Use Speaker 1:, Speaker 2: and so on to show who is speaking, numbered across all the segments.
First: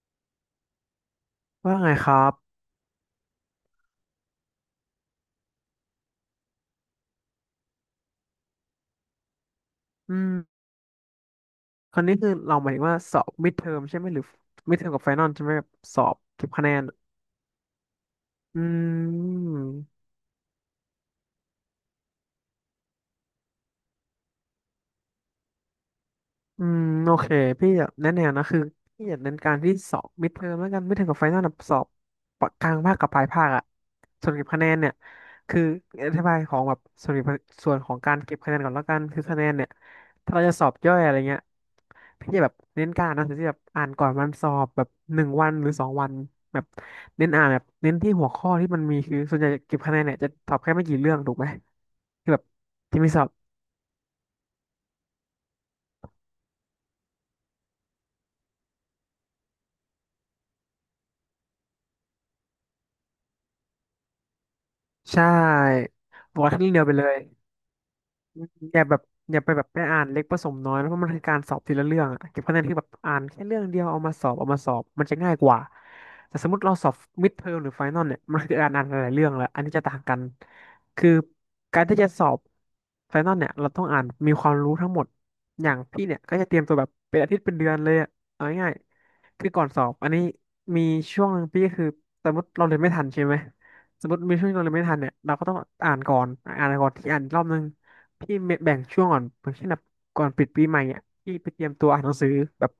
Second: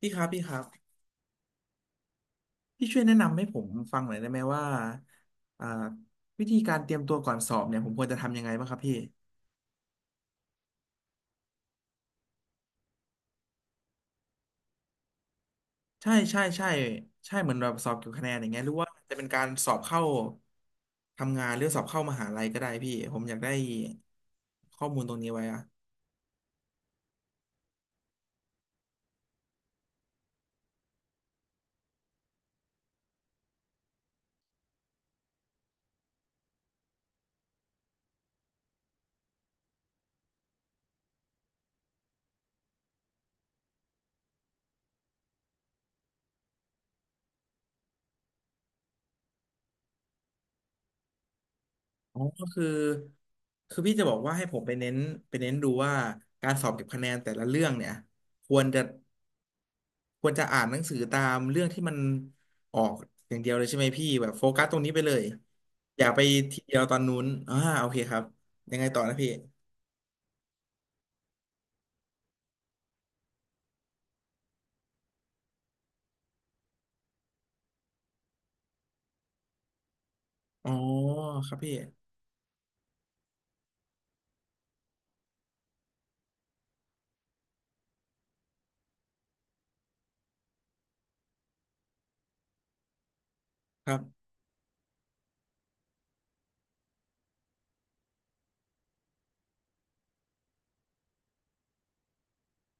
Speaker 1: พี่ครับพี่ครับ
Speaker 2: ว่าไงครับ
Speaker 1: พี่ช่วยแนะนำให้ผมฟังหน่อยได้ไหมว่าอ่าวิธีการเตรียมตัวก่อนสอบเนี่ยผมควรจะทำยังไงบ้างครับพี่
Speaker 2: อืมคนนี้คือเราหมายถึงว่าสอบมิดเทอมใช่ไหมหรือมิดเทอมกับไฟนอลใช่ไหมแบบสอ
Speaker 1: ใช่
Speaker 2: บ
Speaker 1: ใช่
Speaker 2: เก็บคะ
Speaker 1: ใช่
Speaker 2: แนน
Speaker 1: ใช่เหมือนแบบสอบเกี่ยวกับคะแนนอย่าง
Speaker 2: อื
Speaker 1: เงี้ยหรือว่าจะเป็นการสอบเข้า
Speaker 2: ม
Speaker 1: ทำงานหรือสอบเข้ามหาลัยก็ได้พี่ผมอยากได้ข้อมูลตรงนี้ไว้อะ
Speaker 2: อืมโอเคพี่อยากแนะแนวนะคือพี่อยากเน้นการที่สอบมิดเทอมแล้วกันมิดเทอมกับไฟนอลแบสอบกลางภาคกับปลายภาคอะส่วนเก็บคะแนนเนี่ยคืออธิบายของแบบส่วนของการเก็บคะแนนก่อนแล้วกันคือคะแนนเนี่ยถ้าเราจะสอบย่อยอะไรเงี้ยพี่จะแบบเน้นการอ่านหนังสือที่แบบอ่านก่อนวันสอบแบบหนึ่งวันหรือสองวันแบบเน้นอ่านแบบเน้นที่หัวข้อที่มันมีคือส่วนใหญ่เก็บคะแนนเนี่ยจะตอบแค่ไม่กี่เรื่องถูกไหม
Speaker 1: อ๋อ
Speaker 2: ที่แบบ
Speaker 1: ก็คือ
Speaker 2: ที่มีสอบ
Speaker 1: คือพี่จะบอกว่าให้ผมไปเน้นไปเน้นดูว่าการสอบเก็บคะแนนแต่ละเรื่องเนี่ยควรจะ ควรจะอ่านหนังสือตามเรื่องที่มันออกอย่างเดียวเลยใช่ไหมพี่แบบโฟกัสตรงนี้ไปเลย
Speaker 2: ใช่
Speaker 1: อย่าไป
Speaker 2: บอกว่า
Speaker 1: ที
Speaker 2: แค่เรื่อง
Speaker 1: เดีย
Speaker 2: เดี
Speaker 1: ว
Speaker 2: ยว
Speaker 1: ต
Speaker 2: ไป
Speaker 1: อน
Speaker 2: เล
Speaker 1: นู้
Speaker 2: ย
Speaker 1: นอ่าโอเคครับยั
Speaker 2: อ
Speaker 1: ง
Speaker 2: ย่า
Speaker 1: ไง
Speaker 2: แบ
Speaker 1: ต่อ
Speaker 2: บ
Speaker 1: นะพี่
Speaker 2: อย่าไปแบบไปอ่านเล็กผสมน้อยนะเพราะมันคือการสอบทีละเรื่องอะเก็บคะแนนคือแบบอ่านแค่เรื่องเดียวเอามาสอบมันจะง่ายกว่าแต่สมมติเราสอบมิดเทอมหรือไฟนอลเนี่ยมันคือการอ่านหลายๆเรื่องแล้วอันนี้จะต่างกัน
Speaker 1: อ๋อ
Speaker 2: คือ
Speaker 1: ครับพี่
Speaker 2: การที่จะสอบไฟนอลเนี่ยเราต้องอ่านมีความรู้ทั้งหมดอย่างพี่เนี่ยก็จะเตรียมตัวแบบเป็นอาทิตย์เป็นเดือนเลยอะเอาง่ายๆคือก่อนสอบอันนี้มีช่วงหนึ่งพี่ก็คือสมมติเราเรียนไม่ทันใช่ไหม
Speaker 1: ครั
Speaker 2: สมมติ
Speaker 1: บ
Speaker 2: มีช่วงที่เราเรียนไม่ทันเนี่ยเราก็ต้องอ่านก่อนอ่านก่อนที่อ่านอีกรอบนึง พี่แบ่งช่วงก่อนอย่างเช่นแบบก่อนปิดปีใหม่อ่ะพี่ไปเตรียมตัวอ่านหนังสือแบบ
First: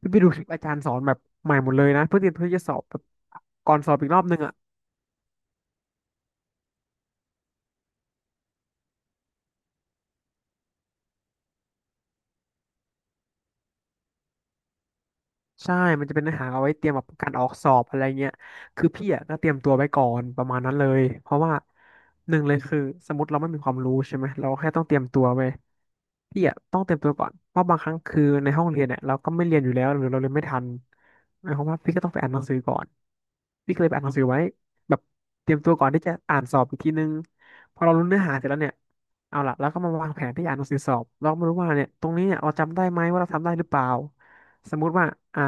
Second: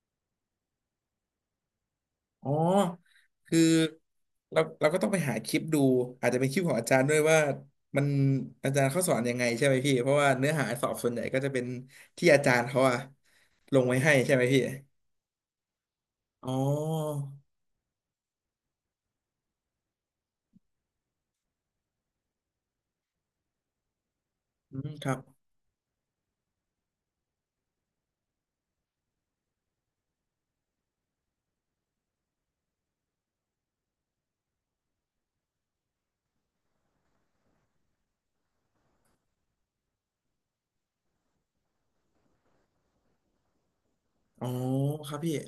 Speaker 2: พี่ไปดูคลิปอาจารย์สอนแบบใหม่หมดเลยนะเพื่อเตรียม
Speaker 1: อ๋
Speaker 2: เพื่
Speaker 1: อ
Speaker 2: อจะสอบแบบ
Speaker 1: คือ
Speaker 2: ก่อนสอบอีกรอบนึงอ่ะ
Speaker 1: เราก็ต้องไปหาคลิปดูอาจจะเป็นคลิปของอาจารย์ด้วยว่ามันอาจารย์เขาสอนยังไงใช่ไหมพี่เพราะว่าเนื้อหาสอบส่วนใหญ่ก็จะเป็นที่อาจารย์เขาอะลงไว้ให้ใช่ไหมพี่
Speaker 2: ใช่มันจะเป็นเนื้อหา
Speaker 1: อ๋
Speaker 2: เอาไว้เตรียมแบบ
Speaker 1: อ
Speaker 2: การออกสอบอะไรเงี้ยคือพี่อ่ะก็เตรียมตัวไว้ก่อนประมาณนั้นเลยเพราะว่าหนึ่งเลยคือสมมติเราไม่มีความรู้ใช่ไหมเราแค่
Speaker 1: อื
Speaker 2: ต้อง
Speaker 1: ม
Speaker 2: เตรีย
Speaker 1: ค
Speaker 2: ม
Speaker 1: รับ
Speaker 2: ตัวไปพี่อ่ะต้องเตรียมตัวก่อนเพราะบางครั้งคือในห้องเรียนเนี่ยเราก็ไม่เรียนอยู่แล้วหรือเราเรียนไม่ทันหมายความว่าพี่ก็ต้องไปอ่านหนังสือก่อน พี่ก็เลยไปอ่านหนังสือไว้แบบเตรียมตัวก่อนที่จะอ่านสอบอีกทีนึงพอเรารู้เนื้อหาเสร็จแล้วเนี่ยเอาล่ะเราก็มาวางแผนที่จะอ่านหนังสือสอบเราก็ไม่รู้ว่าเนี่ยตรงนี้เนี่ยเราจำได้ไหมว่าเราทำได้หรือเปล่า
Speaker 1: อ๋อ
Speaker 2: สมมุติว่า
Speaker 1: ครับพี่
Speaker 2: อ่ะ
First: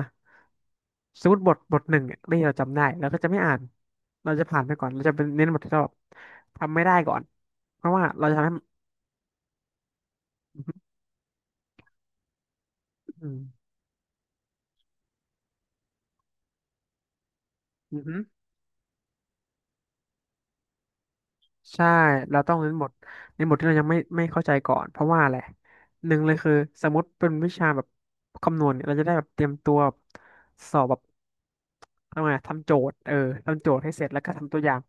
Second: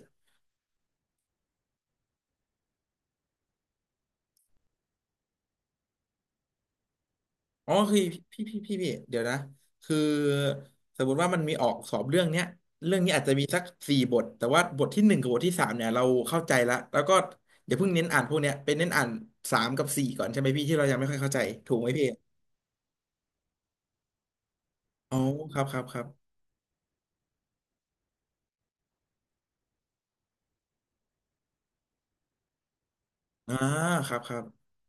Speaker 2: สมมติบทหนึ่งเนี่ยที่เราจำได้เราก็จะไม่อ่านเราจะผ่านไปก่อนเราจะเป็นเน้นบทที่เราแบบทำไม่ได้ก่อน
Speaker 1: อ๋อ
Speaker 2: เพราะ
Speaker 1: คือ
Speaker 2: ว่าเราจะ
Speaker 1: พี่
Speaker 2: ทำให้
Speaker 1: พี่พี่พี่เดี๋ยวนะคือ
Speaker 2: อื
Speaker 1: สมมติว่ามันมีออกสอบเรื่องเนี้ยเรื่องนี้อาจ
Speaker 2: ม
Speaker 1: จะมีสัก4 บทแต่ว่าบทที่ 1กับบทที่ 3เนี่ยเราเข้าใจละแล้วก็อย่าเพิ่ง
Speaker 2: อื
Speaker 1: เน้นอ่าน
Speaker 2: ม
Speaker 1: พวกเนี้ยเป็นเน้นอ่านสามกับสี่ก่อนใช่ไหมพี่ที่เรายังไม่ค่อยเข้าใจถูก
Speaker 2: ใช่
Speaker 1: ไหมพี่
Speaker 2: เราต้องเน้นบทในบทที่เรายังไม่เข้าใจก่อนเพราะ
Speaker 1: อ๋อ
Speaker 2: ว่าอะไร
Speaker 1: ครับครับครับ
Speaker 2: หนึ่งเลยคือสมมติเป็นวิชาแบบคำนวณเนี่ยเราจะได้แบบเตรียมตัวสอบแบบทำไงทำโจทย์
Speaker 1: อ่า
Speaker 2: ทำโจทย์ให้เสร็
Speaker 1: ค
Speaker 2: จ
Speaker 1: รั
Speaker 2: แล้
Speaker 1: บ
Speaker 2: ว
Speaker 1: ค
Speaker 2: ก็
Speaker 1: รับ
Speaker 2: ทำตัวอย่าง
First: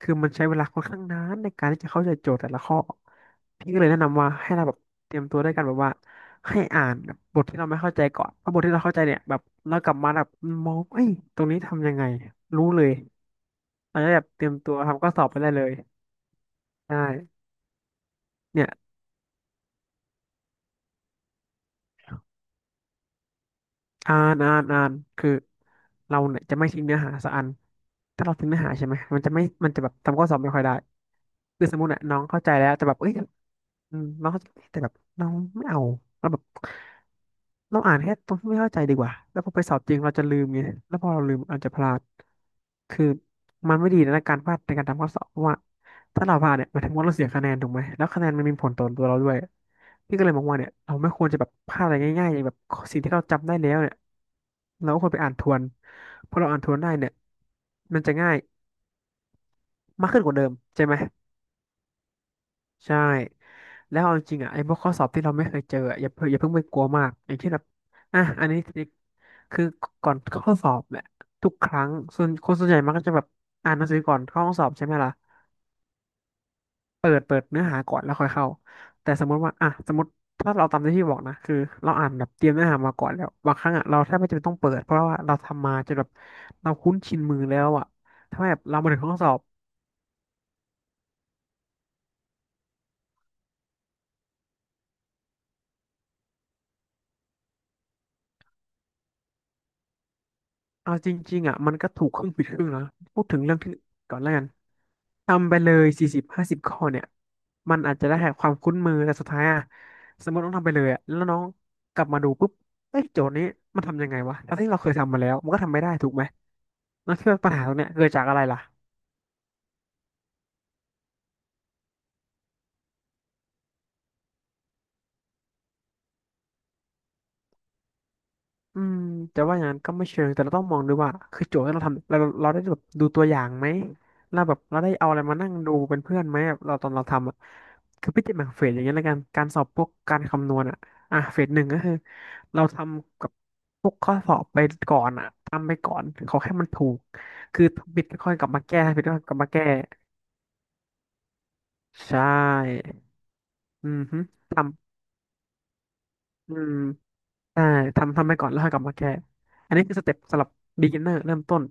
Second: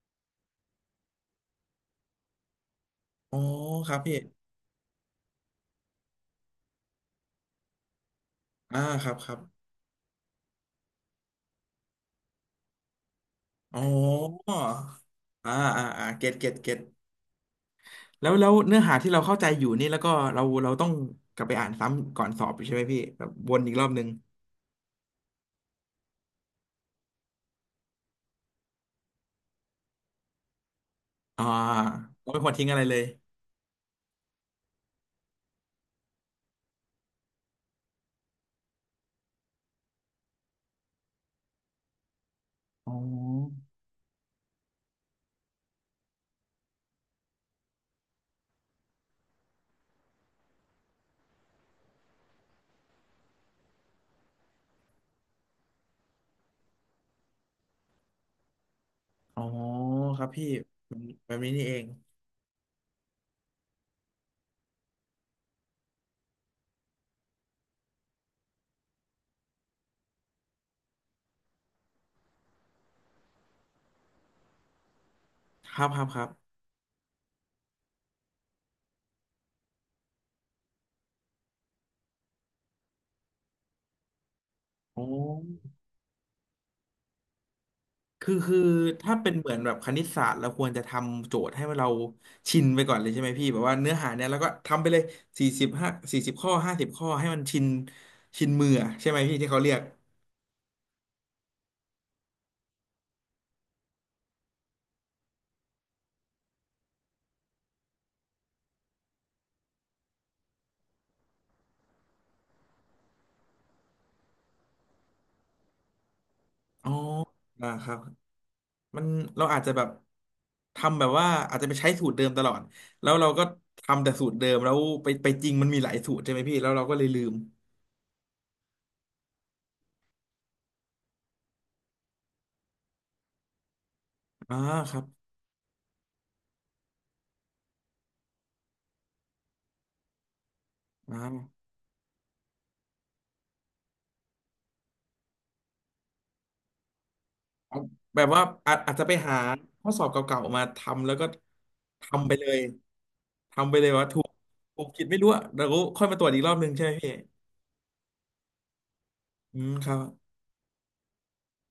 Speaker 2: คือมันใช้เวลาค่อนข้างนานในการที่จะเข้าใจโจทย์แต่ละข้อ
Speaker 1: อ๋อ
Speaker 2: พี่ก็เล
Speaker 1: ค
Speaker 2: ย
Speaker 1: รั
Speaker 2: แนะ
Speaker 1: บพี่
Speaker 2: นำว่าให้เราแบบเตรียมตัวด้วยกันแบบว่าให้อ่านแบบบทที่เราไม่เข้าใจก่อนเพราะบทที่
Speaker 1: อ่า
Speaker 2: เราเข้าใจ
Speaker 1: ครับ
Speaker 2: เนี่ย
Speaker 1: ค
Speaker 2: แบ
Speaker 1: รับ
Speaker 2: บเรากลับมาแบบมองเอ้ยตรงนี้ทำยังไงรู้เลย
Speaker 1: อ๋
Speaker 2: เราจะได้แบบเตรี
Speaker 1: อ
Speaker 2: ยมตัวทำข้อสอบไปได้
Speaker 1: อ่า
Speaker 2: เลย
Speaker 1: อ่าอ่าเก็ตเก็ตเก็ต
Speaker 2: ใช่
Speaker 1: แล้วแล้ว
Speaker 2: เนี่ย
Speaker 1: เนื้อหาที่เราเข้าใจอยู่นี่แล้วก็เราต้องกลับไปอ่านซ้ำก่อนสอบอยู่ใช่ไหมพี่แบบวนอีกรอบนึง
Speaker 2: อ่านอ่านอ่านคือเราเนี่ยจะไม่ทิ้งเนื้อหาสักอันถ้าเราทิ้งเนื้อหาใช่ไหมมันจะแบบทำข้อสอบไม่ค่อยได้
Speaker 1: อ่า
Speaker 2: คือสมมติเนี่ยน้อง
Speaker 1: เราไม่
Speaker 2: เข้า
Speaker 1: ค
Speaker 2: ใจ
Speaker 1: วรทิ้
Speaker 2: แล้
Speaker 1: ง
Speaker 2: ว
Speaker 1: อะไร
Speaker 2: แต่แบ
Speaker 1: เล
Speaker 2: บ
Speaker 1: ย
Speaker 2: เอ้ยอืมน้องเข้าใจแต่แบบน้องไม่เอาแล้วแบบเราอ่านแค่ตรงที่ไม่เข้าใจดีกว่าแล้วพอไปสอบจริงเราจะลืมไงแล้วพอเราลืมอาจจะพลาด
Speaker 1: อ๋
Speaker 2: คือ
Speaker 1: อ
Speaker 2: มันไม่ดีนะการพลาดในการทำข้อสอบเพราะว่าถ้าเราพลาดเนี่ยหมายถึงว่าเราเสียคะแนนถูกไหมแล้วคะแนนมันมีผลต่อตัวเราด้วย พี่ก็เลยมองว่าเนี่ยเราไม่ควรจะแบบพลาดอะไรง่ายๆอย่างแบบสิ่งที่เราจำได้แล้วเนี่ยเราก็ควรไปอ่านทวนเพราะเราอ่านทวนได้เนี่ยมันจะง่าย
Speaker 1: อ๋อ
Speaker 2: มาก
Speaker 1: ค
Speaker 2: ขึ้น
Speaker 1: รับ
Speaker 2: กว่าเดิ
Speaker 1: พี่
Speaker 2: มใช่
Speaker 1: แบ
Speaker 2: ไหม
Speaker 1: บแบบนี้นี่เอง
Speaker 2: ใช่แล้วเอาจริงๆอ่ะไอ้พวกข้อสอบที่เราไม่เคยเจออะอย่าเพิ่งไปกลัวมากอย่างเช่นแบบอ่ะอันนี้คือก่อนเข้าสอบเนี่ยทุกครั้งส่วนคนส่วนใหญ่มักก็จะแบบอ่านหนังสือก่อนเข้าห้องสอบใช่ไหมล่ะ
Speaker 1: ครับครับครับ
Speaker 2: เปิดเนื้อหาก่อนแล้วค่อยเข้าแต่สมมติว่าอ่ะสมมติถ้าเราตามที่พี่บอกนะคือเราอ่านแบบเตรียมเนื้อหามาก่อนแล้วบางครั้งอ่ะเราแทบไม่จำเป็นต้องเปิดเพราะ
Speaker 1: อ๋อ
Speaker 2: ว่าเราทำมาจนแบบเราคุ้นชินมือแล้วอ่ะ
Speaker 1: คือ
Speaker 2: ถ้าแบ
Speaker 1: คือ
Speaker 2: บเรามาถึงห้อ
Speaker 1: ถ้า
Speaker 2: งส
Speaker 1: เป็
Speaker 2: อ
Speaker 1: น
Speaker 2: บ
Speaker 1: เหมือนแบบคณิตศาสตร์เราควรจะทำโจทย์ให้เราชินไปก่อนเลยใช่ไหมพี่แบบว่าเนื้อหาเนี่ยแล้วก็ทำไปเลย4540 ข้อ50 ข้อให้มันชินชินมืออะใช่ไหมพี่ที่เขาเรียก
Speaker 2: เอาจริงๆอ่ะมันก็ถูกครึ่งผิดครึ่งนะพูดถึงเรื่องที่ก่อนแล้วกันทำไปเลยสี่สิบห้าสิบข้อเนี่ยมันอาจจะได้แค่ความคุ้นมือแต่สุดท้ายอ่ะสมมติน้องทำไปเลยอ่ะแล้วน้องกลับมาดูปุ๊บเอ้ยโจทย์นี้มันทำยังไงวะทั้งที่เราเคยทำมาแล้วมันก็ทำไม่ได้ถูกไหม
Speaker 1: อ๋อ
Speaker 2: แล้วคิดว่าปัญหา
Speaker 1: อ่า
Speaker 2: ตรงเนี้
Speaker 1: ค
Speaker 2: ย
Speaker 1: รับ
Speaker 2: เกิดจากอะไรล่ะ
Speaker 1: มันเราอาจจะแบบทำแบบว่าอาจจะใช้สูตรเดิมตลอดแล้วเราก็ทำแต่สูตรเดิมแล้วไปไปจริงมันมีหลายสูตรใช่ไหมพี่แล้วเราก็เลยลืม
Speaker 2: อืมจะว่าอย่างนั้นก็ไม่เชิงแต่เราต้องมองด้วยว่าคือโจทย์ที่เราทำเราได้แบบดูตัวอย่างไหมเราแบ
Speaker 1: อ่า
Speaker 2: บเราได้
Speaker 1: ครับ
Speaker 2: เอาอะไรมานั่งดูเป็นเพื่อนไหมแบบเราตอนเราทำอะคือพิจิตรแบ่งเฟสอย่างเงี้ยแล้วกันการสอบพวกการคำนวณอ่ะ
Speaker 1: อ
Speaker 2: อ่ะเฟสห
Speaker 1: ่า
Speaker 2: นึ่งก็คือเราทำกับพวกข้อสอบไปก่อนอ่ะทำไปก่อนขอแค่มันถูกคือ
Speaker 1: เอา
Speaker 2: ผิดก็
Speaker 1: แบบ
Speaker 2: ค่อย
Speaker 1: ว่า
Speaker 2: กลับมา
Speaker 1: อาจ
Speaker 2: แก้
Speaker 1: อาจ
Speaker 2: ผิด
Speaker 1: จะไป
Speaker 2: ก็ค่อยก
Speaker 1: หา
Speaker 2: ลับมาแก้
Speaker 1: ข้อสอบเก่าๆมาทำแล้วก็
Speaker 2: ใช่
Speaker 1: ทำไปเลยทำไปเล
Speaker 2: อื
Speaker 1: ย
Speaker 2: อ
Speaker 1: ว่า
Speaker 2: ฮึ
Speaker 1: ถูกถูก
Speaker 2: ทำ
Speaker 1: ผิดไม่รู้อะแล้วก็ค่อยมาตรวจอีกร
Speaker 2: อื
Speaker 1: อบหนึ่ง
Speaker 2: ม
Speaker 1: ใช่ไหมพี่
Speaker 2: ใช่ทำไปก่อนแล้วค่อยกลับมาแก้
Speaker 1: อืม
Speaker 2: อันนี้
Speaker 1: ค
Speaker 2: คื
Speaker 1: รั
Speaker 2: อส
Speaker 1: บ
Speaker 2: เต็ปสำหรับ beginner เริ่มต้น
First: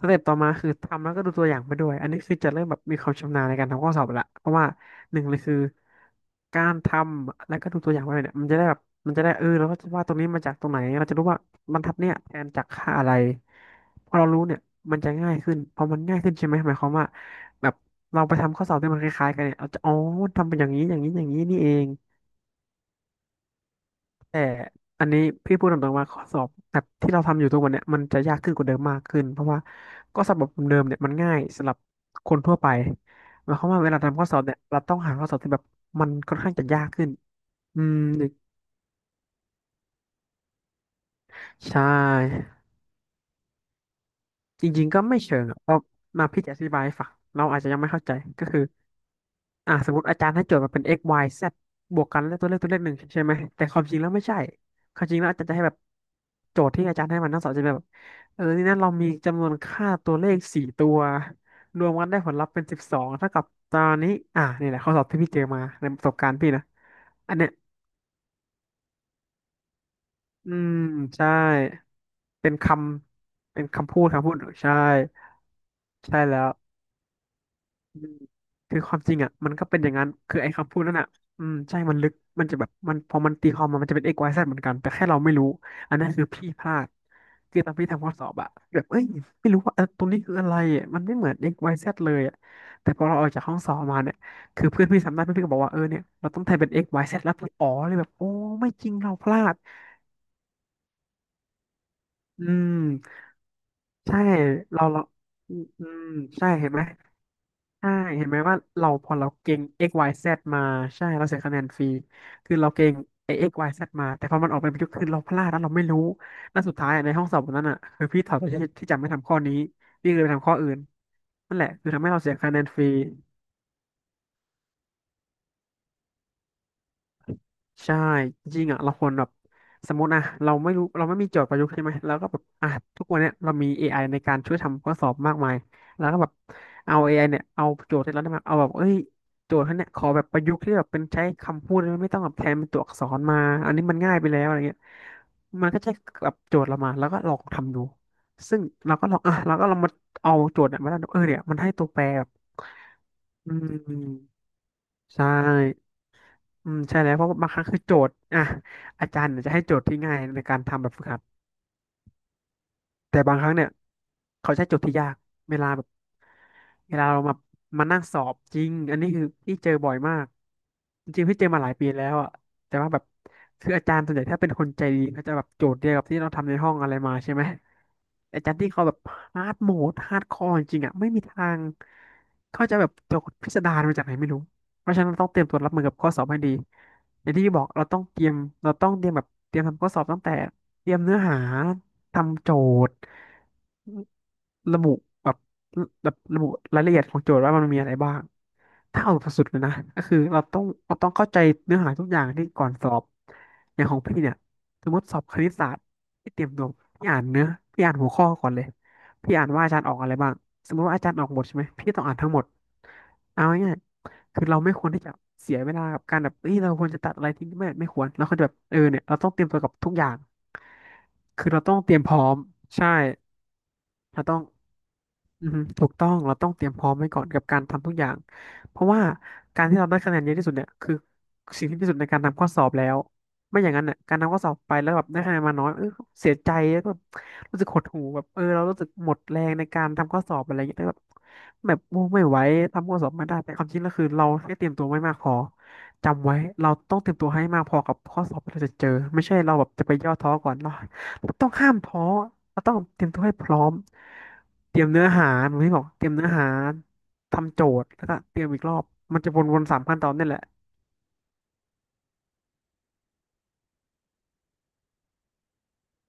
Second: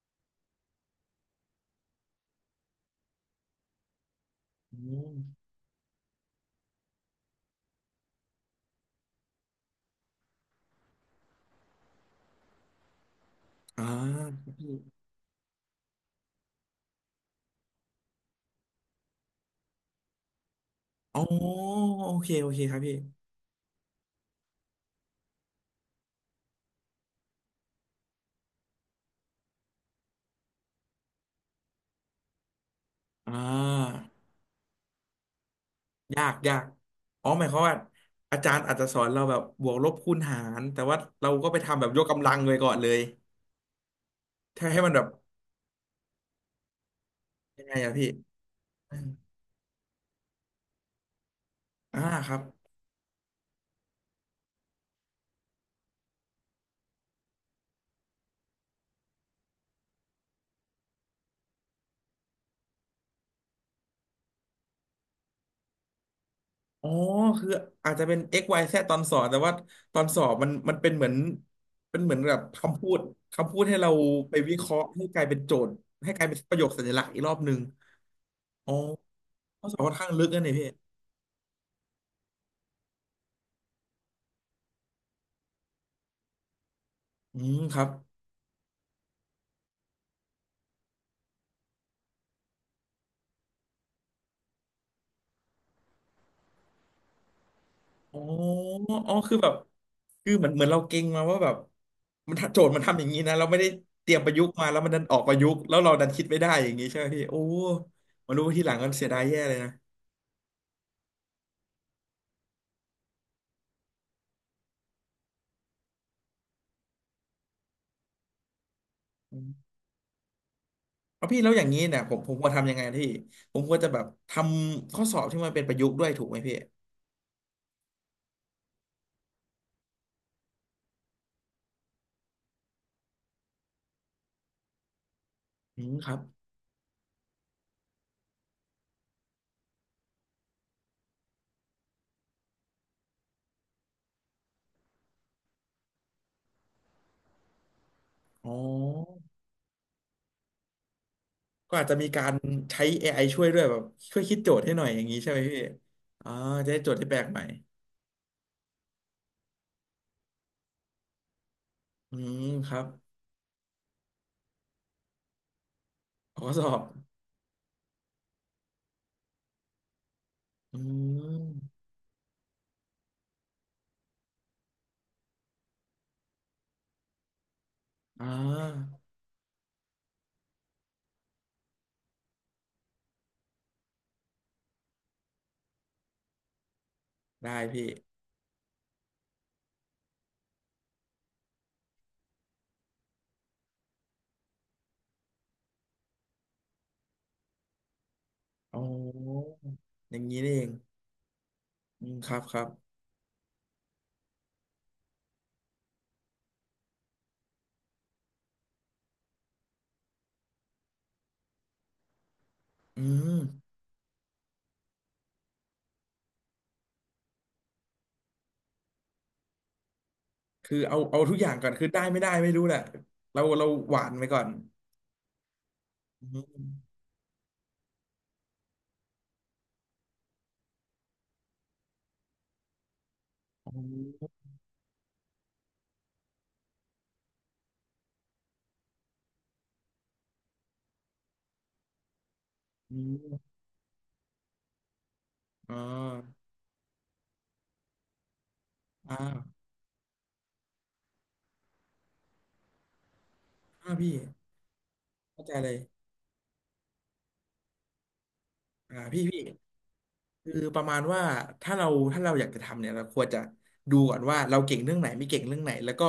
Speaker 2: สเต็ปต่อมาคือทำแล้วก็ดูตัวอย่างไปด้วยอันนี้คือจะเริ่มแบบมีความชำนาญในการทำข้อสอบละเพราะว่า
Speaker 1: อืม
Speaker 2: หนึ่งเลยคือการทำแล้วก็ดูตัวอย่างไปเนี่ยมันจะได้แบบมันจะได้เออเราก็จะว่าตรงนี้มาจากตรงไหนเราจะรู้ว่าบรรทัดเนี่ยแทนจากค่าอะไร
Speaker 1: อ่า
Speaker 2: พอ
Speaker 1: ครั
Speaker 2: เรา
Speaker 1: บ
Speaker 2: รู้เนี่ย
Speaker 1: พี่
Speaker 2: มันจะง่ายขึ้นพอมันง่ายขึ้นใช่ไหมหมายความว่าแบบเราไปทำข้อสอบที่มันคล้ายๆกันเนี่ยเราจะอ๋อทำเป็นอย่างนี้อย่างนี้
Speaker 1: อ๋
Speaker 2: อ
Speaker 1: อ
Speaker 2: ย่างนี้นี่เอง
Speaker 1: โอเคโอเคครับพี่
Speaker 2: แต่อันนี้พี่พูดตรงๆว่าข้อสอบแบบที่เราทำอยู่ทุกวันเนี่ยมันจะยากขึ้นกว่าเดิมมากขึ้นเพราะว่าก็สอบแบบเดิมเนี่ยมันง่ายสำหรับคนทั่วไป
Speaker 1: อ่า
Speaker 2: หมายความว่าเวลาทำข้อสอบเนี่ยเราต้องหาข้อสอบที่แบบมัน
Speaker 1: ยา
Speaker 2: ค่
Speaker 1: ก
Speaker 2: อนข้า
Speaker 1: ยา
Speaker 2: งจะ
Speaker 1: ก
Speaker 2: ยากขึ้น
Speaker 1: อ๋อหมายความว่า
Speaker 2: อืม
Speaker 1: อาจารย์อาจจะสอนเราแบบบวกลบคูณหารแต่ว่าเราก็ไป
Speaker 2: ใช
Speaker 1: ทำแบบยกกำลัง
Speaker 2: ่
Speaker 1: ไว้ก่อนเลย
Speaker 2: จ
Speaker 1: ถ้าให้
Speaker 2: ริง
Speaker 1: มัน
Speaker 2: ๆก็
Speaker 1: แบบ
Speaker 2: ไม่เชิงอะเพราะมาพี่จะอธิบายให้ฟังเราอาจ
Speaker 1: ยัง
Speaker 2: จะ
Speaker 1: ไง
Speaker 2: ยังไม่
Speaker 1: อะ
Speaker 2: เข้า
Speaker 1: พี่
Speaker 2: ใจก็คือ
Speaker 1: อืม
Speaker 2: อ่ะสมมติอาจารย์ให้โจทย์มาเป็น x y z บ
Speaker 1: อ่า
Speaker 2: วกกัน
Speaker 1: ค
Speaker 2: แล้
Speaker 1: รั
Speaker 2: ว
Speaker 1: บ
Speaker 2: ตัวเลขหนึ่งใช่ไหมแต่ความจริงแล้วไม่ใช่ความจริงแล้วอาจารย์จะให้แบบโจทย์ที่อาจารย์ให้มันทั้งสองจะเป็นแบบเออนี่นะเรามีจำนวนค่าตัวเลขสี่ตัวรวมกันได้ผลลัพธ์เป็นสิบสองเท่ากับตอนนี้อ่ะนี่แหละข้อสอบที่พี่เจอมาในประสบการณ์พี่นะ
Speaker 1: อ๋อ
Speaker 2: อัน
Speaker 1: คื
Speaker 2: เนี้
Speaker 1: อ
Speaker 2: ย
Speaker 1: อาจจะเป็น x y z ตอนสอนแต่ว่าตอนสอบมัน
Speaker 2: อื
Speaker 1: มั
Speaker 2: ม
Speaker 1: นเป็นเหมือน
Speaker 2: ใช่
Speaker 1: เป็นเหมือนแบบ
Speaker 2: เป็นค
Speaker 1: คำพูดคำ
Speaker 2: ำ
Speaker 1: พู
Speaker 2: เป็
Speaker 1: ด
Speaker 2: น
Speaker 1: ให้เรา
Speaker 2: คำพูดคำพู
Speaker 1: ไป
Speaker 2: ด
Speaker 1: วิเค
Speaker 2: ใช่
Speaker 1: ราะห์ให้กลายเป็นโจทย์ให้
Speaker 2: ใช่
Speaker 1: กลายเป็น
Speaker 2: แล้ว
Speaker 1: ประโยคสัญลักษณ์อีกรอบหนึ่ง
Speaker 2: อืม
Speaker 1: อ๋อ
Speaker 2: คือความจริงอ่ะมันก็
Speaker 1: ข้อส
Speaker 2: เป็
Speaker 1: อ
Speaker 2: น
Speaker 1: บ
Speaker 2: อ
Speaker 1: ค่
Speaker 2: ย่า
Speaker 1: อ
Speaker 2: ง
Speaker 1: น
Speaker 2: นั้
Speaker 1: ข้า
Speaker 2: น
Speaker 1: งลึก
Speaker 2: คือ
Speaker 1: นะ
Speaker 2: ไอ้
Speaker 1: เนี่ยพี่
Speaker 2: คำพูดนั่นอ่ะอืมใช่มันลึกมันจะแบบมันพอมันตีความมามันจะเป็น x y z เหมือนกันแต่แค่เราไม่รู้อันนั้นคือพี่พลาด
Speaker 1: อืม
Speaker 2: คือตอ
Speaker 1: ค
Speaker 2: น
Speaker 1: รั
Speaker 2: พี่
Speaker 1: บ
Speaker 2: ทำข้อสอบอะแบบเอ้ยไม่รู้ว่าตรงนี้คืออะไรอะมันไม่เหมือน x y z เลยอะแต่พอเราออกจากห้องสอบมาเนี่ยคือเพื่อนพี่ทำได้เพื่อนพี่ก็บอกว่าเออเนี่ยเราต้องแทนเป็น x y z แล้วพี่อ๋อเลยแบบ
Speaker 1: อ๋อ
Speaker 2: โอ้ไม่จริงเรา
Speaker 1: อ๋อ
Speaker 2: พ
Speaker 1: คือ
Speaker 2: ลา
Speaker 1: แบบ
Speaker 2: ด
Speaker 1: คือเหมือนเหมือนเราเก่งมาว่าแบบมัน
Speaker 2: อื
Speaker 1: โจทย์
Speaker 2: ม
Speaker 1: มันทำอย่างนี้นะ เราไม่ได้เตรี
Speaker 2: ใช่
Speaker 1: ยมประยุกต์มาแล้ว
Speaker 2: เรา
Speaker 1: มันดั
Speaker 2: เรา
Speaker 1: นออกประยุ
Speaker 2: อื
Speaker 1: กต์
Speaker 2: ม
Speaker 1: แล้ว
Speaker 2: อื
Speaker 1: เรา
Speaker 2: ม
Speaker 1: ดันคิดไม่
Speaker 2: ใช่
Speaker 1: ได้อ
Speaker 2: เห็
Speaker 1: ย่า
Speaker 2: น
Speaker 1: ง
Speaker 2: ไหม
Speaker 1: นี้ใช่ไหมพี่โอ้
Speaker 2: ใช่เห็น
Speaker 1: มา
Speaker 2: ไหม
Speaker 1: รู้
Speaker 2: ว่า
Speaker 1: ทีหลังก็
Speaker 2: เรา
Speaker 1: เสี
Speaker 2: พ
Speaker 1: ย
Speaker 2: อ
Speaker 1: ดาย
Speaker 2: เรา
Speaker 1: แย่เล
Speaker 2: เก่
Speaker 1: ย
Speaker 2: ง
Speaker 1: นะ
Speaker 2: x y z มาใช่เราเสียคะแนนฟรีคือเราเก่งไอ้ x y z มาแต่พอมันออกเป็นประยุกต์คือเราพลาดแล้วเราไม่รู้แล้วสุดท้ายอะในห้องสอบวันนั้นอ่ะคือพี่ถอดตัวที่จำไม่ทำข้
Speaker 1: อื
Speaker 2: อนี้
Speaker 1: ม
Speaker 2: พี่เลยไปทำข้ออื่น
Speaker 1: เอาพี่แล้ว
Speaker 2: นั่น
Speaker 1: อ
Speaker 2: แห
Speaker 1: ย่าง
Speaker 2: ละ
Speaker 1: นี้
Speaker 2: คือ
Speaker 1: เนี่
Speaker 2: ทำ
Speaker 1: ย
Speaker 2: ให้
Speaker 1: ผม
Speaker 2: เรา
Speaker 1: ผ
Speaker 2: เสี
Speaker 1: ม
Speaker 2: ย
Speaker 1: ควร
Speaker 2: คะแนน
Speaker 1: ทำยั
Speaker 2: ฟ
Speaker 1: งไง
Speaker 2: รี
Speaker 1: พี่ผมควรจะแบบทำข้อสอบที่มันเป็นประยุกต์ด้วยถูกไหมพี่
Speaker 2: ใช่จริงๆอ่ะเราควรแบบสมมติอ่ะเราไม่รู้เราไม่มีโจทย์ประยุกต์ใช่ไหมเราก็แบบอ่ะทุกวันเนี้ยเรามี AI ในการช่วยทำข้อสอบมากมาย
Speaker 1: อืม
Speaker 2: แล้
Speaker 1: ค
Speaker 2: ว
Speaker 1: รั
Speaker 2: ก็
Speaker 1: บ
Speaker 2: แบบเอาเอไอเนี่ยเอาโจทย์ที่เราได้มาเอาแบบเอ้ยโจทย์ท่านเนี่ยขอแบบประยุกต์ที่แบบเป็นใช้คำพูดไม่ต้องแบบแทนเป็นตัวอักษรมาอันนี้มันง่ายไปแล้วอะไรเงี้ยมันก็จะแบบโจทย์เรามาแล้วก็ลองทำดู
Speaker 1: อ๋
Speaker 2: ซึ่งเราก็ลอ
Speaker 1: อ
Speaker 2: งอ่ะเราก็ลองมาเอาโจทย์เนี่ยมาแล้วเออเนี่ยมันให้
Speaker 1: ก็
Speaker 2: ตั
Speaker 1: อาจ
Speaker 2: ว
Speaker 1: จะ
Speaker 2: แปร
Speaker 1: มีกา
Speaker 2: แบบ
Speaker 1: รใช้AIช่วย
Speaker 2: อื
Speaker 1: ด้วยแบบช่วยคิ
Speaker 2: ม
Speaker 1: ดโจทย์ให้หน่อยอย่างนี้
Speaker 2: ใช่
Speaker 1: ใช่ไหมพี่อ่า
Speaker 2: อื
Speaker 1: จะได้
Speaker 2: ม
Speaker 1: โจท
Speaker 2: ใช่
Speaker 1: ย์ที่
Speaker 2: แล้
Speaker 1: แป
Speaker 2: ว
Speaker 1: ล
Speaker 2: เพ
Speaker 1: ก
Speaker 2: ราะ
Speaker 1: ใหม่
Speaker 2: บางครั้งคือโจทย์อ่ะอาจารย์เนี่ยจะให้โจทย์ที่ง่ายในการทำแบบฝึกหัด
Speaker 1: อืมครับ
Speaker 2: แต่บางครั้งเนี่ยเขาใช้โจทย์ที่ยากเวลาแบบ
Speaker 1: ข้อสอบ
Speaker 2: เวลาเรามามานั่งสอบจริงอันนี้คือพี่เจอบ่อยมาก
Speaker 1: อื
Speaker 2: จริงๆพี่เจอมาหลาย
Speaker 1: ม
Speaker 2: ปีแล้วอ่ะแต่ว่าแบบคืออาจารย์ส่วนใหญ่ถ้าเป็นคนใจดีเขาจะแบบโจทย์เดียวกับที่เราทำในห้องอะไรมาใช่ไหม
Speaker 1: อ่
Speaker 2: อาจารย์ที่เขา
Speaker 1: า
Speaker 2: แบบฮาร์ดโหมดฮาร์ดคอร์จริงๆอ่ะไม่มีทางเขาจะแบบโจทย์พิสดารมาจากไหนไม่รู้เพราะฉะนั้นเราต้องเตรียมตัวรับมือกับข้อสอบให้ดีอย่างที่พี่
Speaker 1: ได้
Speaker 2: บอกเรา
Speaker 1: พี่
Speaker 2: ต้องเตรียมเราต้องเตรียมแบบเตรียมทำข้อสอบตั้งแต่เตรียมเนื้อหา ทำโจทย์ ระบุแบบแบบระบุรายละเอียดของโจทย์ว่ามันมีอะไรบ้าง
Speaker 1: โอ้
Speaker 2: ถ้าเอาแบบสุด
Speaker 1: อ
Speaker 2: ๆเลยนะก็
Speaker 1: อ
Speaker 2: คือ
Speaker 1: ย่างนี้นี่เอง
Speaker 2: เราต้องเข้าใจเนื้อหา
Speaker 1: อื
Speaker 2: ทุกอ
Speaker 1: ม
Speaker 2: ย่าง
Speaker 1: ครับ
Speaker 2: ที่
Speaker 1: ครั
Speaker 2: ก่อ
Speaker 1: บ
Speaker 2: นสอบอย่างของพี่เนี่ยสมมติสอบคณิตศาสตร์พี่เตรียมตัวพี่อ่านเนื้อพี่อ่านหัวข้อก่อนเลยพี่อ่านว่าอาจารย์ออกอะไรบ้างสมมติว่าอาจารย์ออกบทใช่ไหมพี่ต้องอ่านทั้งหมด
Speaker 1: อืม
Speaker 2: เอาง่ายๆคือเราไม่ควรที่จะเสียเวลากับการแบบเอ้ยเราควรจะตัดอะไรทิ้งไม่ควรเราควรจะแบบเออเนี่ยเราต้องเตรียมตัวกับทุกอย่าง
Speaker 1: คือเอาทุกอ
Speaker 2: คื
Speaker 1: ย่า
Speaker 2: อ
Speaker 1: ง
Speaker 2: เรา
Speaker 1: ก่อน
Speaker 2: ต้อง
Speaker 1: คือ
Speaker 2: เตรี
Speaker 1: ได้
Speaker 2: ยมพ
Speaker 1: ไม่
Speaker 2: ร้อ
Speaker 1: ได้
Speaker 2: ม
Speaker 1: ไม่รู้แหละ
Speaker 2: ใช่
Speaker 1: เราหวานไป
Speaker 2: เราต้
Speaker 1: ก่
Speaker 2: อ
Speaker 1: อ
Speaker 2: ง
Speaker 1: น
Speaker 2: อือฮึถูกต้อง
Speaker 1: อื
Speaker 2: เราต้องเตรียมพร้อ
Speaker 1: ม
Speaker 2: มไว้ก่อนกับการทำทุกอย่างเพราะว่าการที่เราได้คะแนนเยอะที่สุดเนี่ยคือสิ่งที่ดีที่สุดในการทำข้อสอบแล้วไม่อ
Speaker 1: โอ
Speaker 2: ย่างนั้นเนี่ยการทำ
Speaker 1: อ
Speaker 2: ข้อสอบไปแล้วแบบได้คะแนนมาน้อยเออเสียใจแล้วก็รู้สึกหดหู่แบบเออเรารู้สึกหมดแรงในการทำข้อสอบอะไรอย่างเงี้ยแล้วแบบโอ้ไม่ไหวทำข้อ
Speaker 1: ื
Speaker 2: สอบไม่ได้แต่
Speaker 1: ม
Speaker 2: ความจริงแล้วคือเราแค่เตรียมตัวไม่มากพอ
Speaker 1: อ
Speaker 2: จำไว้
Speaker 1: า
Speaker 2: เราต้องเตรียมตัวให้มากพอกับข้อสอบที่เราจะเจอไม่ใช่เรา
Speaker 1: อ่า
Speaker 2: แบบจะไปย่อท้อก่อนเรา ต้องห้ามท้อเราต้องเตรียมตัวให้พร้อม
Speaker 1: อ่าพี่
Speaker 2: เตรียมเนื้อหา
Speaker 1: เข้า
Speaker 2: เห
Speaker 1: ใจ
Speaker 2: มือน
Speaker 1: เล
Speaker 2: ที่
Speaker 1: ย
Speaker 2: บอกเตรียมเนื้อหาทำโจทย์แล้วก็เตรียมอีกรอบ
Speaker 1: อ่า
Speaker 2: มัน
Speaker 1: พี่
Speaker 2: จะ
Speaker 1: พี่
Speaker 2: วนๆสามขั้นตอนนี่แหละ
Speaker 1: คือประมาณว่าถ้าเราถ้าเราอยากจะทำเนี่ยเราควรจะดูก่อนว่าเราเก่งเรื่องไหนไม่เก่งเรื่องไหนแล้วก็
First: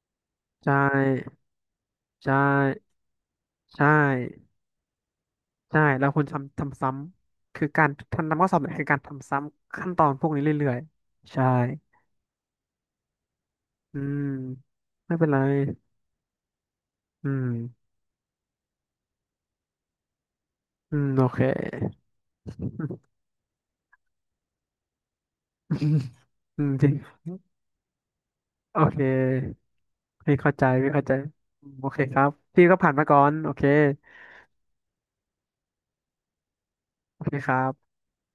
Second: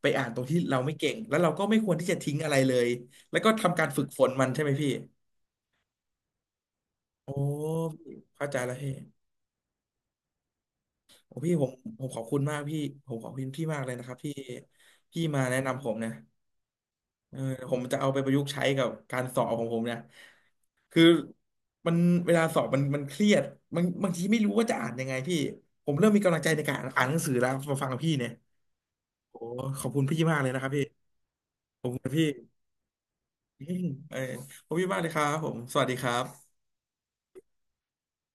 Speaker 1: ไปอ่านตรงที่
Speaker 2: ใช
Speaker 1: เราไม่เก่งแล้
Speaker 2: ่
Speaker 1: วเราก็ไม่ควรที่จะ
Speaker 2: ใช่
Speaker 1: ทิ้งอะไรเลยแล้วก็ทำกา
Speaker 2: ใช่
Speaker 1: รฝึกฝนมันใช่ไหมพี่
Speaker 2: ใช่แล้วคุณทำทำซ้
Speaker 1: โอ้
Speaker 2: ำคือการ
Speaker 1: พี่
Speaker 2: ทำ
Speaker 1: เข้า
Speaker 2: ข้อส
Speaker 1: ใจ
Speaker 2: อบเนี่
Speaker 1: แล้
Speaker 2: ย
Speaker 1: ว
Speaker 2: คือ
Speaker 1: พี่
Speaker 2: การทำซ้ำขั้นตอนพวกนี้เรื่อยๆ
Speaker 1: โอ้
Speaker 2: ใช่
Speaker 1: พี่ผมขอบคุณมากพี่ผมขอบคุณพี่มากเลย
Speaker 2: อื
Speaker 1: นะครับ
Speaker 2: ม
Speaker 1: ที่
Speaker 2: ไม่
Speaker 1: พี่
Speaker 2: เป็นไร
Speaker 1: มาแนะนำผมเนี่ย
Speaker 2: อื
Speaker 1: เออผม
Speaker 2: ม
Speaker 1: จะเอาไปประยุกต์ใช้กับการสอบของผมเนี่ย
Speaker 2: อื
Speaker 1: คือ
Speaker 2: มโอเค
Speaker 1: มันเวลาสอบมันมันเครียดบางทีไม่รู้ว่าจะอ่านยังไงพี่ผมเริ่มมีกำลังใจ ใน
Speaker 2: อืม
Speaker 1: การ
Speaker 2: จริง
Speaker 1: อ่านหนังสือแล้วมาฟังพี่เนี่ย
Speaker 2: โอเ
Speaker 1: โอ้
Speaker 2: ค
Speaker 1: ขอบคุณพี่
Speaker 2: พี่
Speaker 1: มากเลย
Speaker 2: เข้า
Speaker 1: นะ
Speaker 2: ใจ
Speaker 1: ครับพี่
Speaker 2: พี่เข้าใจ
Speaker 1: ข
Speaker 2: โอ
Speaker 1: อบคุ
Speaker 2: เค
Speaker 1: ณ
Speaker 2: ค
Speaker 1: พี่
Speaker 2: รับพี่ก็ผ่านมาก่อนโอ
Speaker 1: อื
Speaker 2: เค
Speaker 1: มเออขอบคุณพี่มากเลยครับผมสวัสดีครับ
Speaker 2: โอเคครับ